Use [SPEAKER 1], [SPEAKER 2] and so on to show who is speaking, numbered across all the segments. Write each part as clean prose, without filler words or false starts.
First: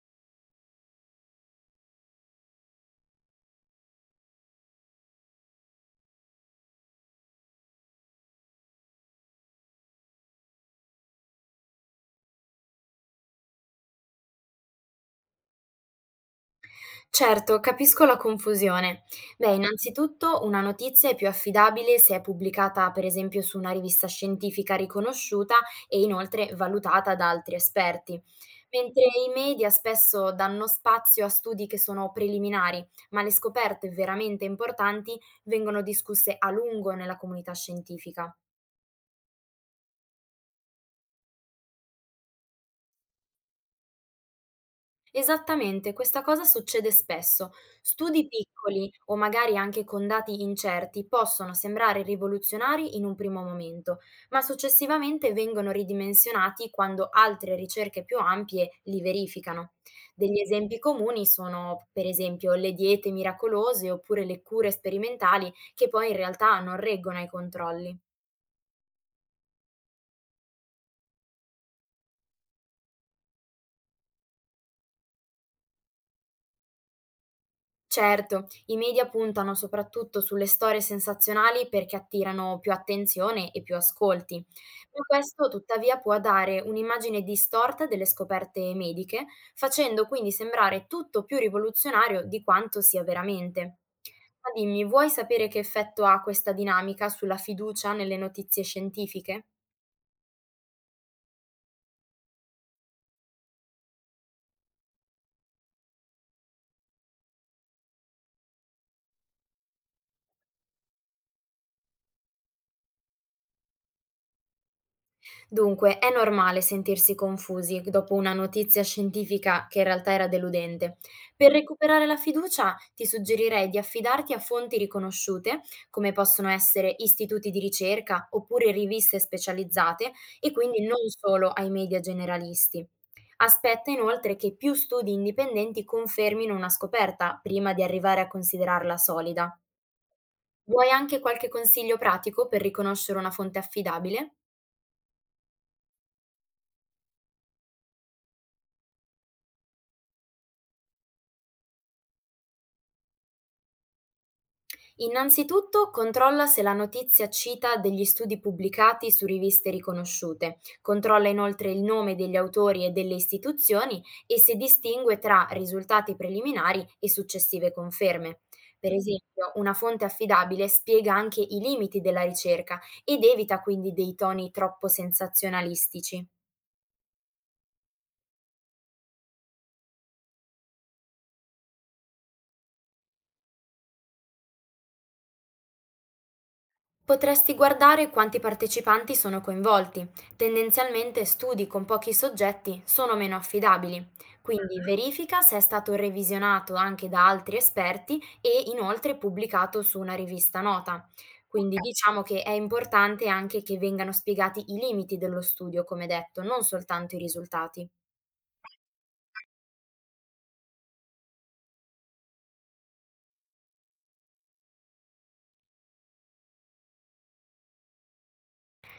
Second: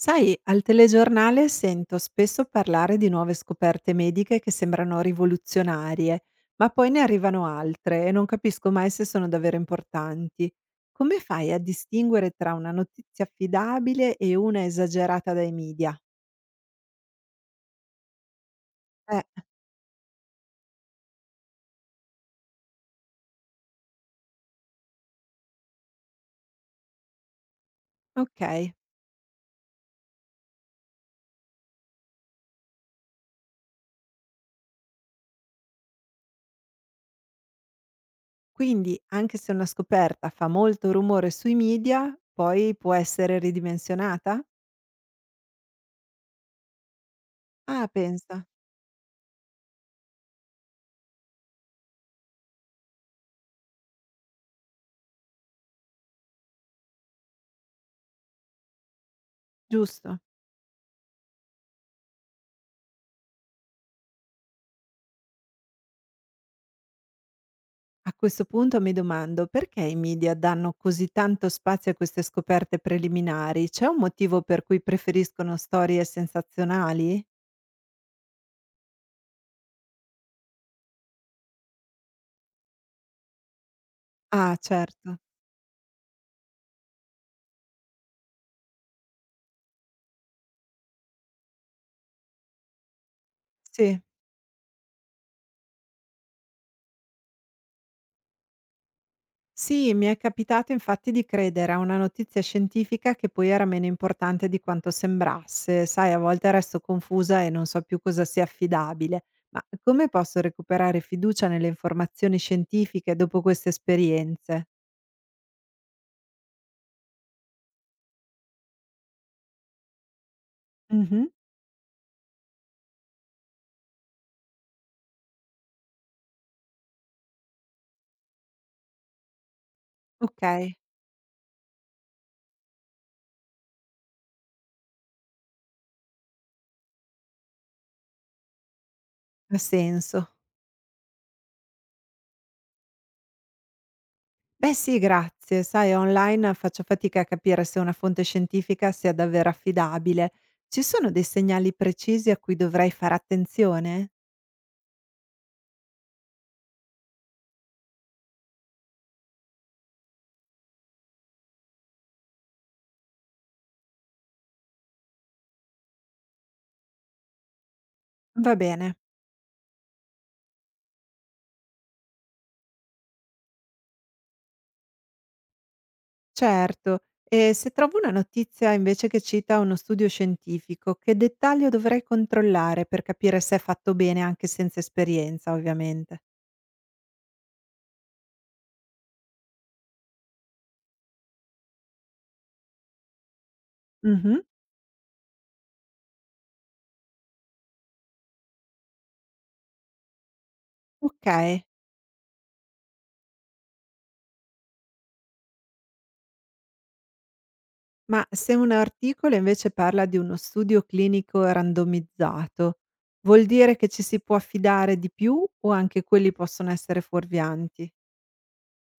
[SPEAKER 1] Sai, al telegiornale sento spesso parlare di nuove scoperte mediche che sembrano rivoluzionarie, ma poi ne arrivano altre e non capisco mai se sono davvero importanti. Come fai a distinguere tra una notizia affidabile e una esagerata dai media?
[SPEAKER 2] Certo, capisco la confusione.
[SPEAKER 1] Eh,
[SPEAKER 2] Beh, innanzitutto una notizia è più affidabile se è pubblicata, per esempio, su una rivista scientifica riconosciuta e inoltre valutata da altri esperti.
[SPEAKER 1] ok.
[SPEAKER 2] Mentre i media spesso danno spazio a studi che sono preliminari, ma le scoperte veramente importanti vengono discusse a lungo nella comunità scientifica.
[SPEAKER 1] Quindi, anche se una scoperta fa molto rumore sui media, poi può essere ridimensionata?
[SPEAKER 2] Esattamente, questa cosa succede spesso.
[SPEAKER 1] Ah,
[SPEAKER 2] Studi
[SPEAKER 1] pensa,
[SPEAKER 2] piccoli o magari anche con dati incerti possono sembrare rivoluzionari in un primo momento, ma successivamente vengono ridimensionati quando altre ricerche più ampie li verificano.
[SPEAKER 1] giusto.
[SPEAKER 2] Degli esempi comuni sono, per esempio, le diete miracolose oppure le cure sperimentali che poi in realtà non reggono ai controlli.
[SPEAKER 1] A questo punto mi domando perché i media danno così tanto spazio a queste scoperte preliminari? C'è un motivo per cui preferiscono storie sensazionali?
[SPEAKER 2] Certo, i media puntano soprattutto sulle storie sensazionali perché attirano più attenzione e più ascolti,
[SPEAKER 1] Ah,
[SPEAKER 2] ma
[SPEAKER 1] certo.
[SPEAKER 2] questo tuttavia può dare un'immagine distorta delle scoperte mediche, facendo quindi sembrare tutto più rivoluzionario di quanto sia veramente.
[SPEAKER 1] Sì.
[SPEAKER 2] Ma dimmi, vuoi sapere che effetto ha questa dinamica sulla fiducia nelle notizie scientifiche?
[SPEAKER 1] Sì, mi è capitato infatti di credere a una notizia scientifica che poi era meno importante di quanto sembrasse. Sai, a volte resto confusa e non so più cosa sia affidabile. Ma come posso recuperare fiducia nelle informazioni scientifiche dopo queste esperienze?
[SPEAKER 2] Dunque, è normale sentirsi confusi dopo una notizia scientifica che in realtà era deludente.
[SPEAKER 1] Mhm.
[SPEAKER 2] Per recuperare la fiducia, ti suggerirei di affidarti a fonti riconosciute, come possono essere istituti di ricerca oppure riviste specializzate,
[SPEAKER 1] Ok,
[SPEAKER 2] e quindi non solo ai media generalisti. Aspetta inoltre che più studi indipendenti confermino una scoperta prima di arrivare a considerarla solida.
[SPEAKER 1] ha senso.
[SPEAKER 2] Vuoi anche qualche consiglio pratico per riconoscere una fonte affidabile?
[SPEAKER 1] Beh sì, grazie. Sai, online faccio fatica a capire se una fonte scientifica sia davvero affidabile. Ci sono dei segnali precisi a cui dovrei fare attenzione?
[SPEAKER 2] Innanzitutto controlla se la notizia cita degli studi pubblicati su riviste riconosciute, controlla inoltre il nome degli autori e delle istituzioni e se distingue tra risultati preliminari e successive conferme.
[SPEAKER 1] Va
[SPEAKER 2] Per
[SPEAKER 1] bene,
[SPEAKER 2] esempio, una fonte affidabile spiega anche i limiti della ricerca ed evita quindi dei toni troppo sensazionalistici.
[SPEAKER 1] certo. E se trovo una notizia invece che cita uno studio scientifico, che dettaglio dovrei controllare per capire se è fatto bene anche senza esperienza, ovviamente?
[SPEAKER 2] Potresti guardare quanti partecipanti sono coinvolti. Tendenzialmente studi con pochi soggetti sono meno affidabili,
[SPEAKER 1] Mhm,
[SPEAKER 2] quindi verifica se è stato revisionato anche da altri esperti e inoltre pubblicato su una rivista nota.
[SPEAKER 1] ok.
[SPEAKER 2] Quindi diciamo che è importante anche che vengano spiegati i limiti dello studio, come detto, non soltanto i risultati.
[SPEAKER 1] Ma se un articolo invece parla di uno studio clinico randomizzato, vuol dire che ci si può affidare di più o anche quelli possono essere fuorvianti?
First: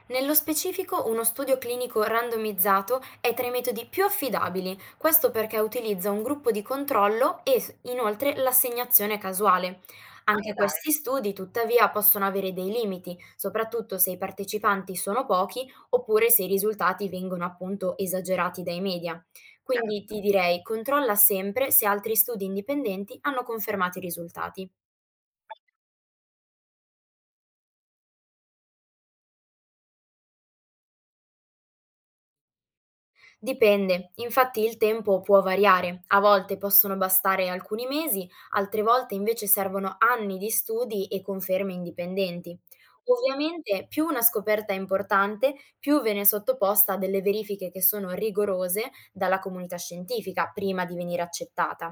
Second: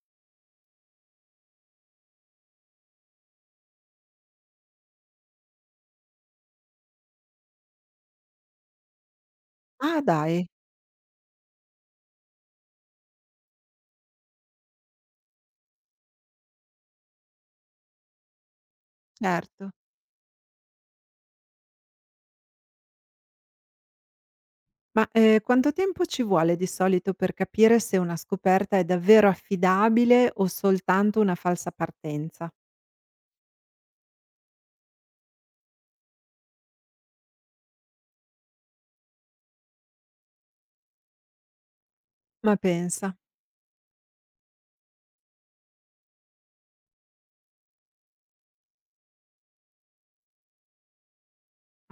[SPEAKER 2] Nello specifico, uno studio clinico randomizzato è tra i metodi più affidabili, questo perché utilizza un gruppo di controllo e inoltre l'assegnazione casuale.
[SPEAKER 1] Ah
[SPEAKER 2] Ma
[SPEAKER 1] dai,
[SPEAKER 2] Anche dai. Questi studi, tuttavia, possono avere dei limiti, soprattutto se i partecipanti sono pochi oppure se i risultati vengono appunto esagerati dai media.
[SPEAKER 1] certo.
[SPEAKER 2] Quindi ti direi, controlla sempre se altri studi indipendenti hanno confermato i risultati.
[SPEAKER 1] Ma quanto tempo ci vuole di solito per capire se una scoperta è davvero affidabile o soltanto una falsa partenza?
[SPEAKER 2] Dipende, infatti il tempo può variare, a volte possono bastare alcuni mesi, altre volte invece servono anni di studi e conferme
[SPEAKER 1] Ma
[SPEAKER 2] indipendenti.
[SPEAKER 1] pensa.
[SPEAKER 2] Ovviamente più una scoperta è importante, più viene sottoposta a delle verifiche che sono rigorose dalla comunità scientifica prima di venire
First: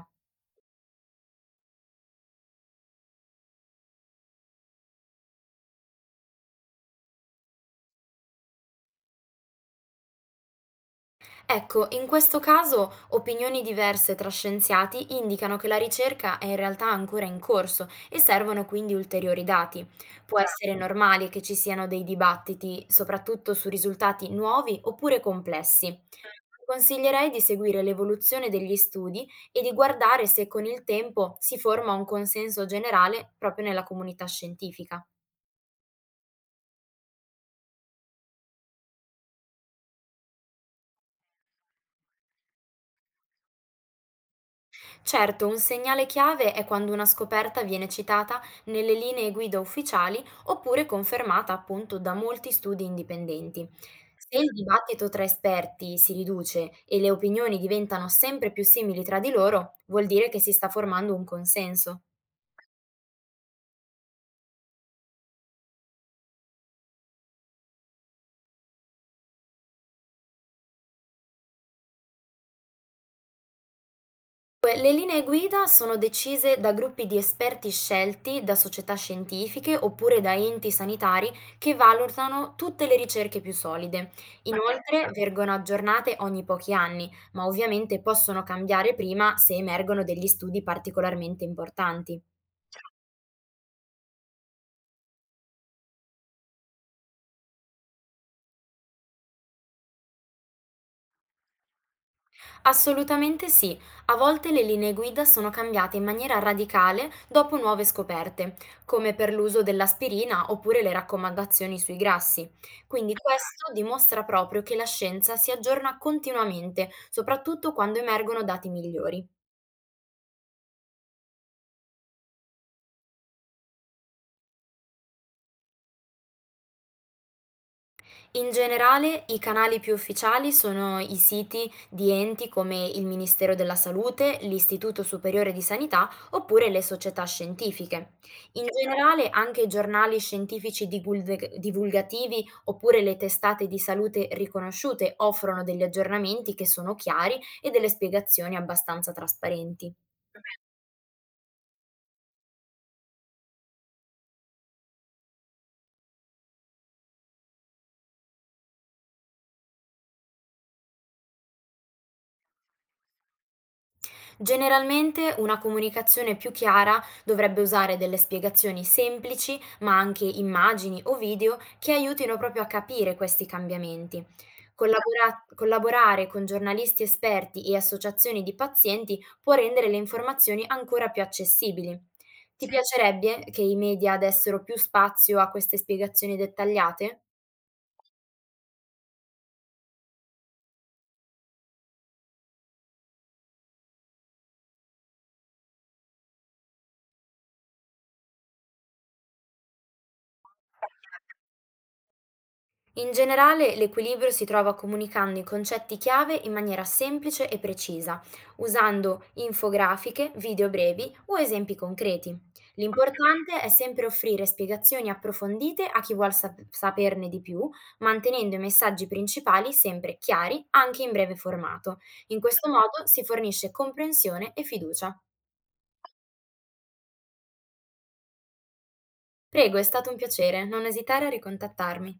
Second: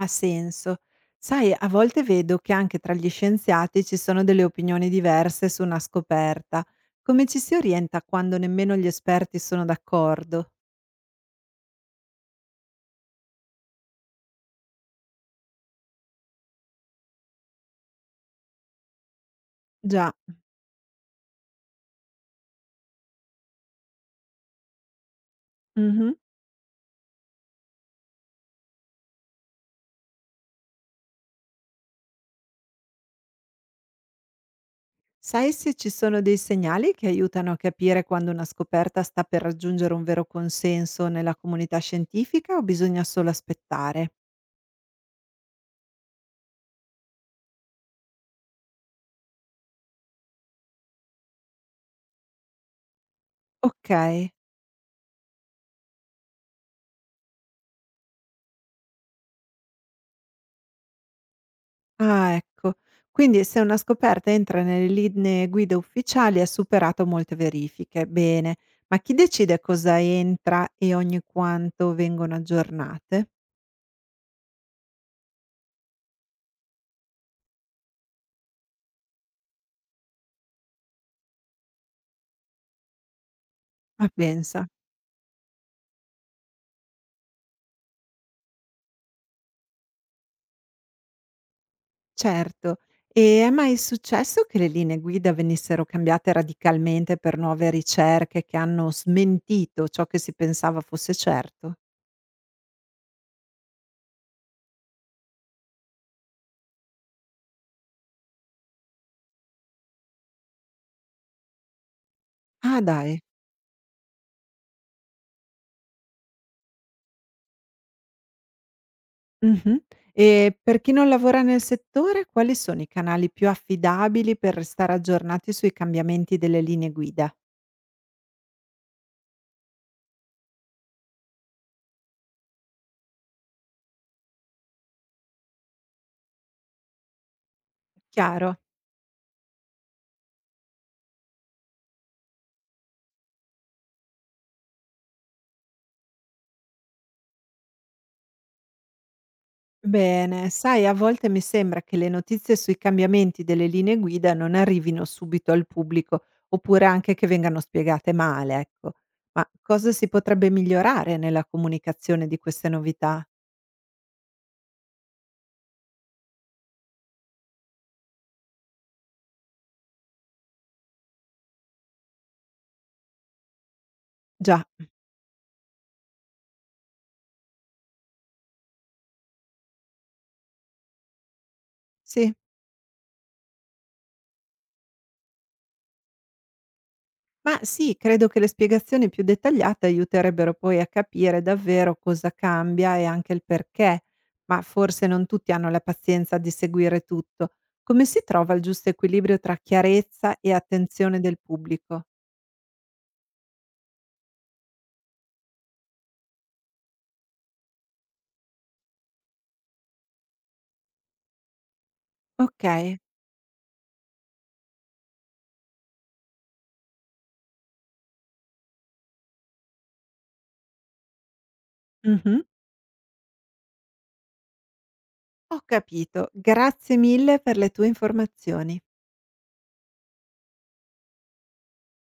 [SPEAKER 1] Ha senso. Sai, a volte vedo che anche tra gli scienziati ci sono delle opinioni diverse su una scoperta. Come ci si orienta quando nemmeno gli esperti sono d'accordo?
[SPEAKER 2] Ecco, in questo caso opinioni diverse tra scienziati indicano che la ricerca è in realtà ancora in corso e servono quindi ulteriori dati.
[SPEAKER 1] Già.
[SPEAKER 2] Può essere normale che ci siano dei dibattiti, soprattutto su risultati nuovi oppure complessi.
[SPEAKER 1] Mhm.
[SPEAKER 2] Ti consiglierei di seguire l'evoluzione degli studi e di guardare se con il tempo si forma un consenso generale proprio nella comunità scientifica.
[SPEAKER 1] Sai se ci sono dei segnali che aiutano a capire quando una scoperta sta per raggiungere un vero consenso nella comunità scientifica o bisogna solo aspettare?
[SPEAKER 2] Certo, un segnale chiave è quando una scoperta viene citata nelle linee guida ufficiali oppure confermata appunto da molti studi indipendenti.
[SPEAKER 1] Ok.
[SPEAKER 2] Se il dibattito tra esperti si riduce e le opinioni diventano sempre più simili tra di loro, vuol dire che si sta formando un consenso.
[SPEAKER 1] Ah, ecco. Quindi se una scoperta entra nelle linee guida ufficiali ha superato molte verifiche. Bene, ma chi decide cosa entra e ogni quanto vengono aggiornate?
[SPEAKER 2] Le linee guida sono decise da gruppi di esperti scelti da società scientifiche oppure da enti sanitari che valutano tutte le ricerche più solide.
[SPEAKER 1] Ma pensa,
[SPEAKER 2] Inoltre pensa, vengono aggiornate ogni pochi anni, ma ovviamente possono cambiare prima se emergono degli studi particolarmente importanti.
[SPEAKER 1] certo. E è mai successo che le linee guida venissero cambiate radicalmente per nuove ricerche che hanno smentito ciò che si pensava fosse certo?
[SPEAKER 2] Assolutamente sì, a volte le linee guida sono cambiate in maniera radicale dopo nuove scoperte, come per l'uso dell'aspirina oppure le raccomandazioni sui grassi.
[SPEAKER 1] Ah,
[SPEAKER 2] Quindi
[SPEAKER 1] dai.
[SPEAKER 2] questo dimostra proprio che la scienza si aggiorna continuamente, soprattutto quando emergono dati migliori.
[SPEAKER 1] Mh-mh. E per chi non lavora nel settore, quali sono i canali più affidabili per restare aggiornati sui cambiamenti delle linee guida?
[SPEAKER 2] In generale, i canali più ufficiali sono i siti di enti come il Ministero della Salute, l'Istituto Superiore di Sanità oppure le società scientifiche.
[SPEAKER 1] Chiaro.
[SPEAKER 2] In generale, anche i giornali scientifici divulgativi oppure le testate di salute riconosciute offrono degli aggiornamenti che sono chiari e delle spiegazioni abbastanza trasparenti.
[SPEAKER 1] Bene, sai, a volte mi sembra che le notizie sui cambiamenti delle linee guida non arrivino subito al pubblico, oppure anche che vengano spiegate male, ecco. Ma cosa si potrebbe migliorare nella comunicazione di queste novità?
[SPEAKER 2] Generalmente una comunicazione più chiara dovrebbe usare delle spiegazioni semplici, ma anche immagini o video che aiutino proprio a capire questi cambiamenti.
[SPEAKER 1] Già,
[SPEAKER 2] Collaborare con giornalisti esperti e associazioni di pazienti può rendere le informazioni ancora più accessibili.
[SPEAKER 1] sì.
[SPEAKER 2] Ti piacerebbe che i media dessero più spazio a queste spiegazioni dettagliate?
[SPEAKER 1] Ma sì, credo che le spiegazioni più dettagliate aiuterebbero poi a capire davvero cosa cambia e anche il perché, ma forse non tutti hanno la pazienza di seguire tutto. Come si trova il giusto equilibrio tra chiarezza e attenzione del pubblico?
[SPEAKER 2] In generale, l'equilibrio si trova comunicando i concetti chiave in maniera semplice e precisa, usando infografiche, video brevi o esempi concreti.
[SPEAKER 1] Ok,
[SPEAKER 2] L'importante è sempre offrire spiegazioni approfondite a chi vuole saperne di più, mantenendo i messaggi principali sempre chiari, anche in breve formato. In
[SPEAKER 1] mhm,
[SPEAKER 2] questo modo si fornisce comprensione e fiducia.
[SPEAKER 1] ho capito. Grazie mille per le tue informazioni.
[SPEAKER 2] Prego, è stato un piacere, non esitare a ricontattarmi.